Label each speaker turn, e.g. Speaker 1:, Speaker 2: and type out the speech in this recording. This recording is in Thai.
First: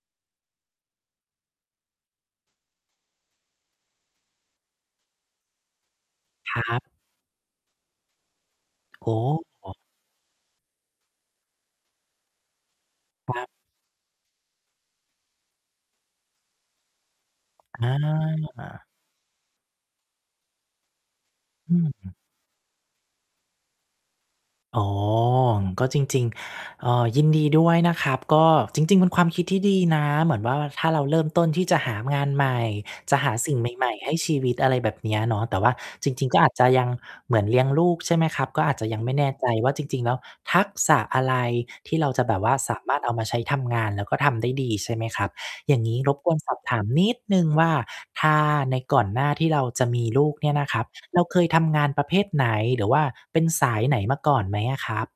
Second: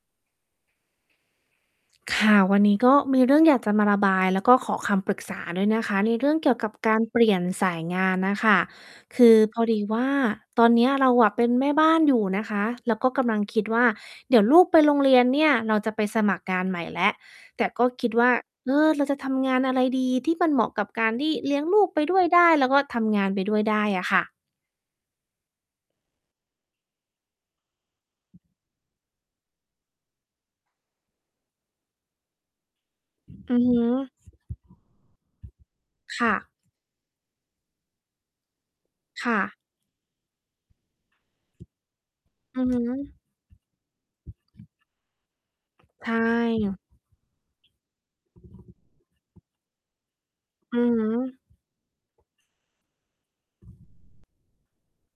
Speaker 1: ค่ะ วันนี้ก็มีเรื่องอยากจะมาระบาย แล้วก็ขอคำปรึกษาด้วยนะคะ ในเรื่องเกี
Speaker 2: ค
Speaker 1: ่ยว
Speaker 2: ร
Speaker 1: กับ
Speaker 2: ับ
Speaker 1: การเปลี่ยนสายงานน่ะค่ะ
Speaker 2: อ๋
Speaker 1: คือพอ
Speaker 2: อ
Speaker 1: ดีว่า ตอนเนี้ยเราอะเป็นแม่บ้านอยู่นะคะ แล้วก็กำ
Speaker 2: ค
Speaker 1: ล
Speaker 2: ร
Speaker 1: ัง
Speaker 2: ับ
Speaker 1: คิดว่า เดี๋ยวลูกไปโรงเรียนเนี่ยเราจะไปสมัครงานใหม่แล้ว แต่ก็
Speaker 2: อ
Speaker 1: คิดว่า เอ
Speaker 2: า
Speaker 1: อ เราจะทำงานอะไรดี? ที่มันเหมาะกับการที่เลี้ยง
Speaker 2: อ
Speaker 1: ลูกไป
Speaker 2: ืม
Speaker 1: ด้วยได้ แล้วก็ทำงานไปด้วยได้อะค่ะ
Speaker 2: อ๋อ ก็จริง ๆ เอ่อ ยินดีด้วยนะครับ ก็จริง ๆ เป็นความคิดที่ดีนะ เหมือนว่า ถ้าเราเริ่มต้นที่จะหางานใหม่ จะหาสิ
Speaker 1: อื
Speaker 2: ่ง
Speaker 1: อ
Speaker 2: ใ
Speaker 1: ฮ
Speaker 2: หม่ ๆ ให
Speaker 1: ึ
Speaker 2: ้ชีวิต อะไรแบบเนี้ยเนาะ แต่ว่าจ
Speaker 1: ค
Speaker 2: ริง
Speaker 1: ่
Speaker 2: ๆ ก็
Speaker 1: ะ
Speaker 2: อาจจะยังเหมือนเลี้ยงลูก ใช่ไหมครับ ก็อาจจะยังไม่แน
Speaker 1: ค
Speaker 2: ่
Speaker 1: ่
Speaker 2: ใจ
Speaker 1: ะ
Speaker 2: ว่า จริง ๆ แล้วทักษะอะไรที่เราจะแบบว่า
Speaker 1: อือ
Speaker 2: ส
Speaker 1: ฮ
Speaker 2: ามารถเอ
Speaker 1: ึ
Speaker 2: ามาใช้ทำงาน แล้วก็ทำได้ดี ใช่ไหมครับ อย่างงี้
Speaker 1: ใช
Speaker 2: รบกวนสอบถ
Speaker 1: ่
Speaker 2: ามนิดหนึ่งว่า ถ้าในก่อนหน้าที่เราจะมีลูกเนี่ยนะค
Speaker 1: อื
Speaker 2: รับ
Speaker 1: อฮ
Speaker 2: เรา
Speaker 1: ึ
Speaker 2: เคยทำงานประเภทไหน หรือว่าเป็นสายไหนมาก่อนไหมอะครับ?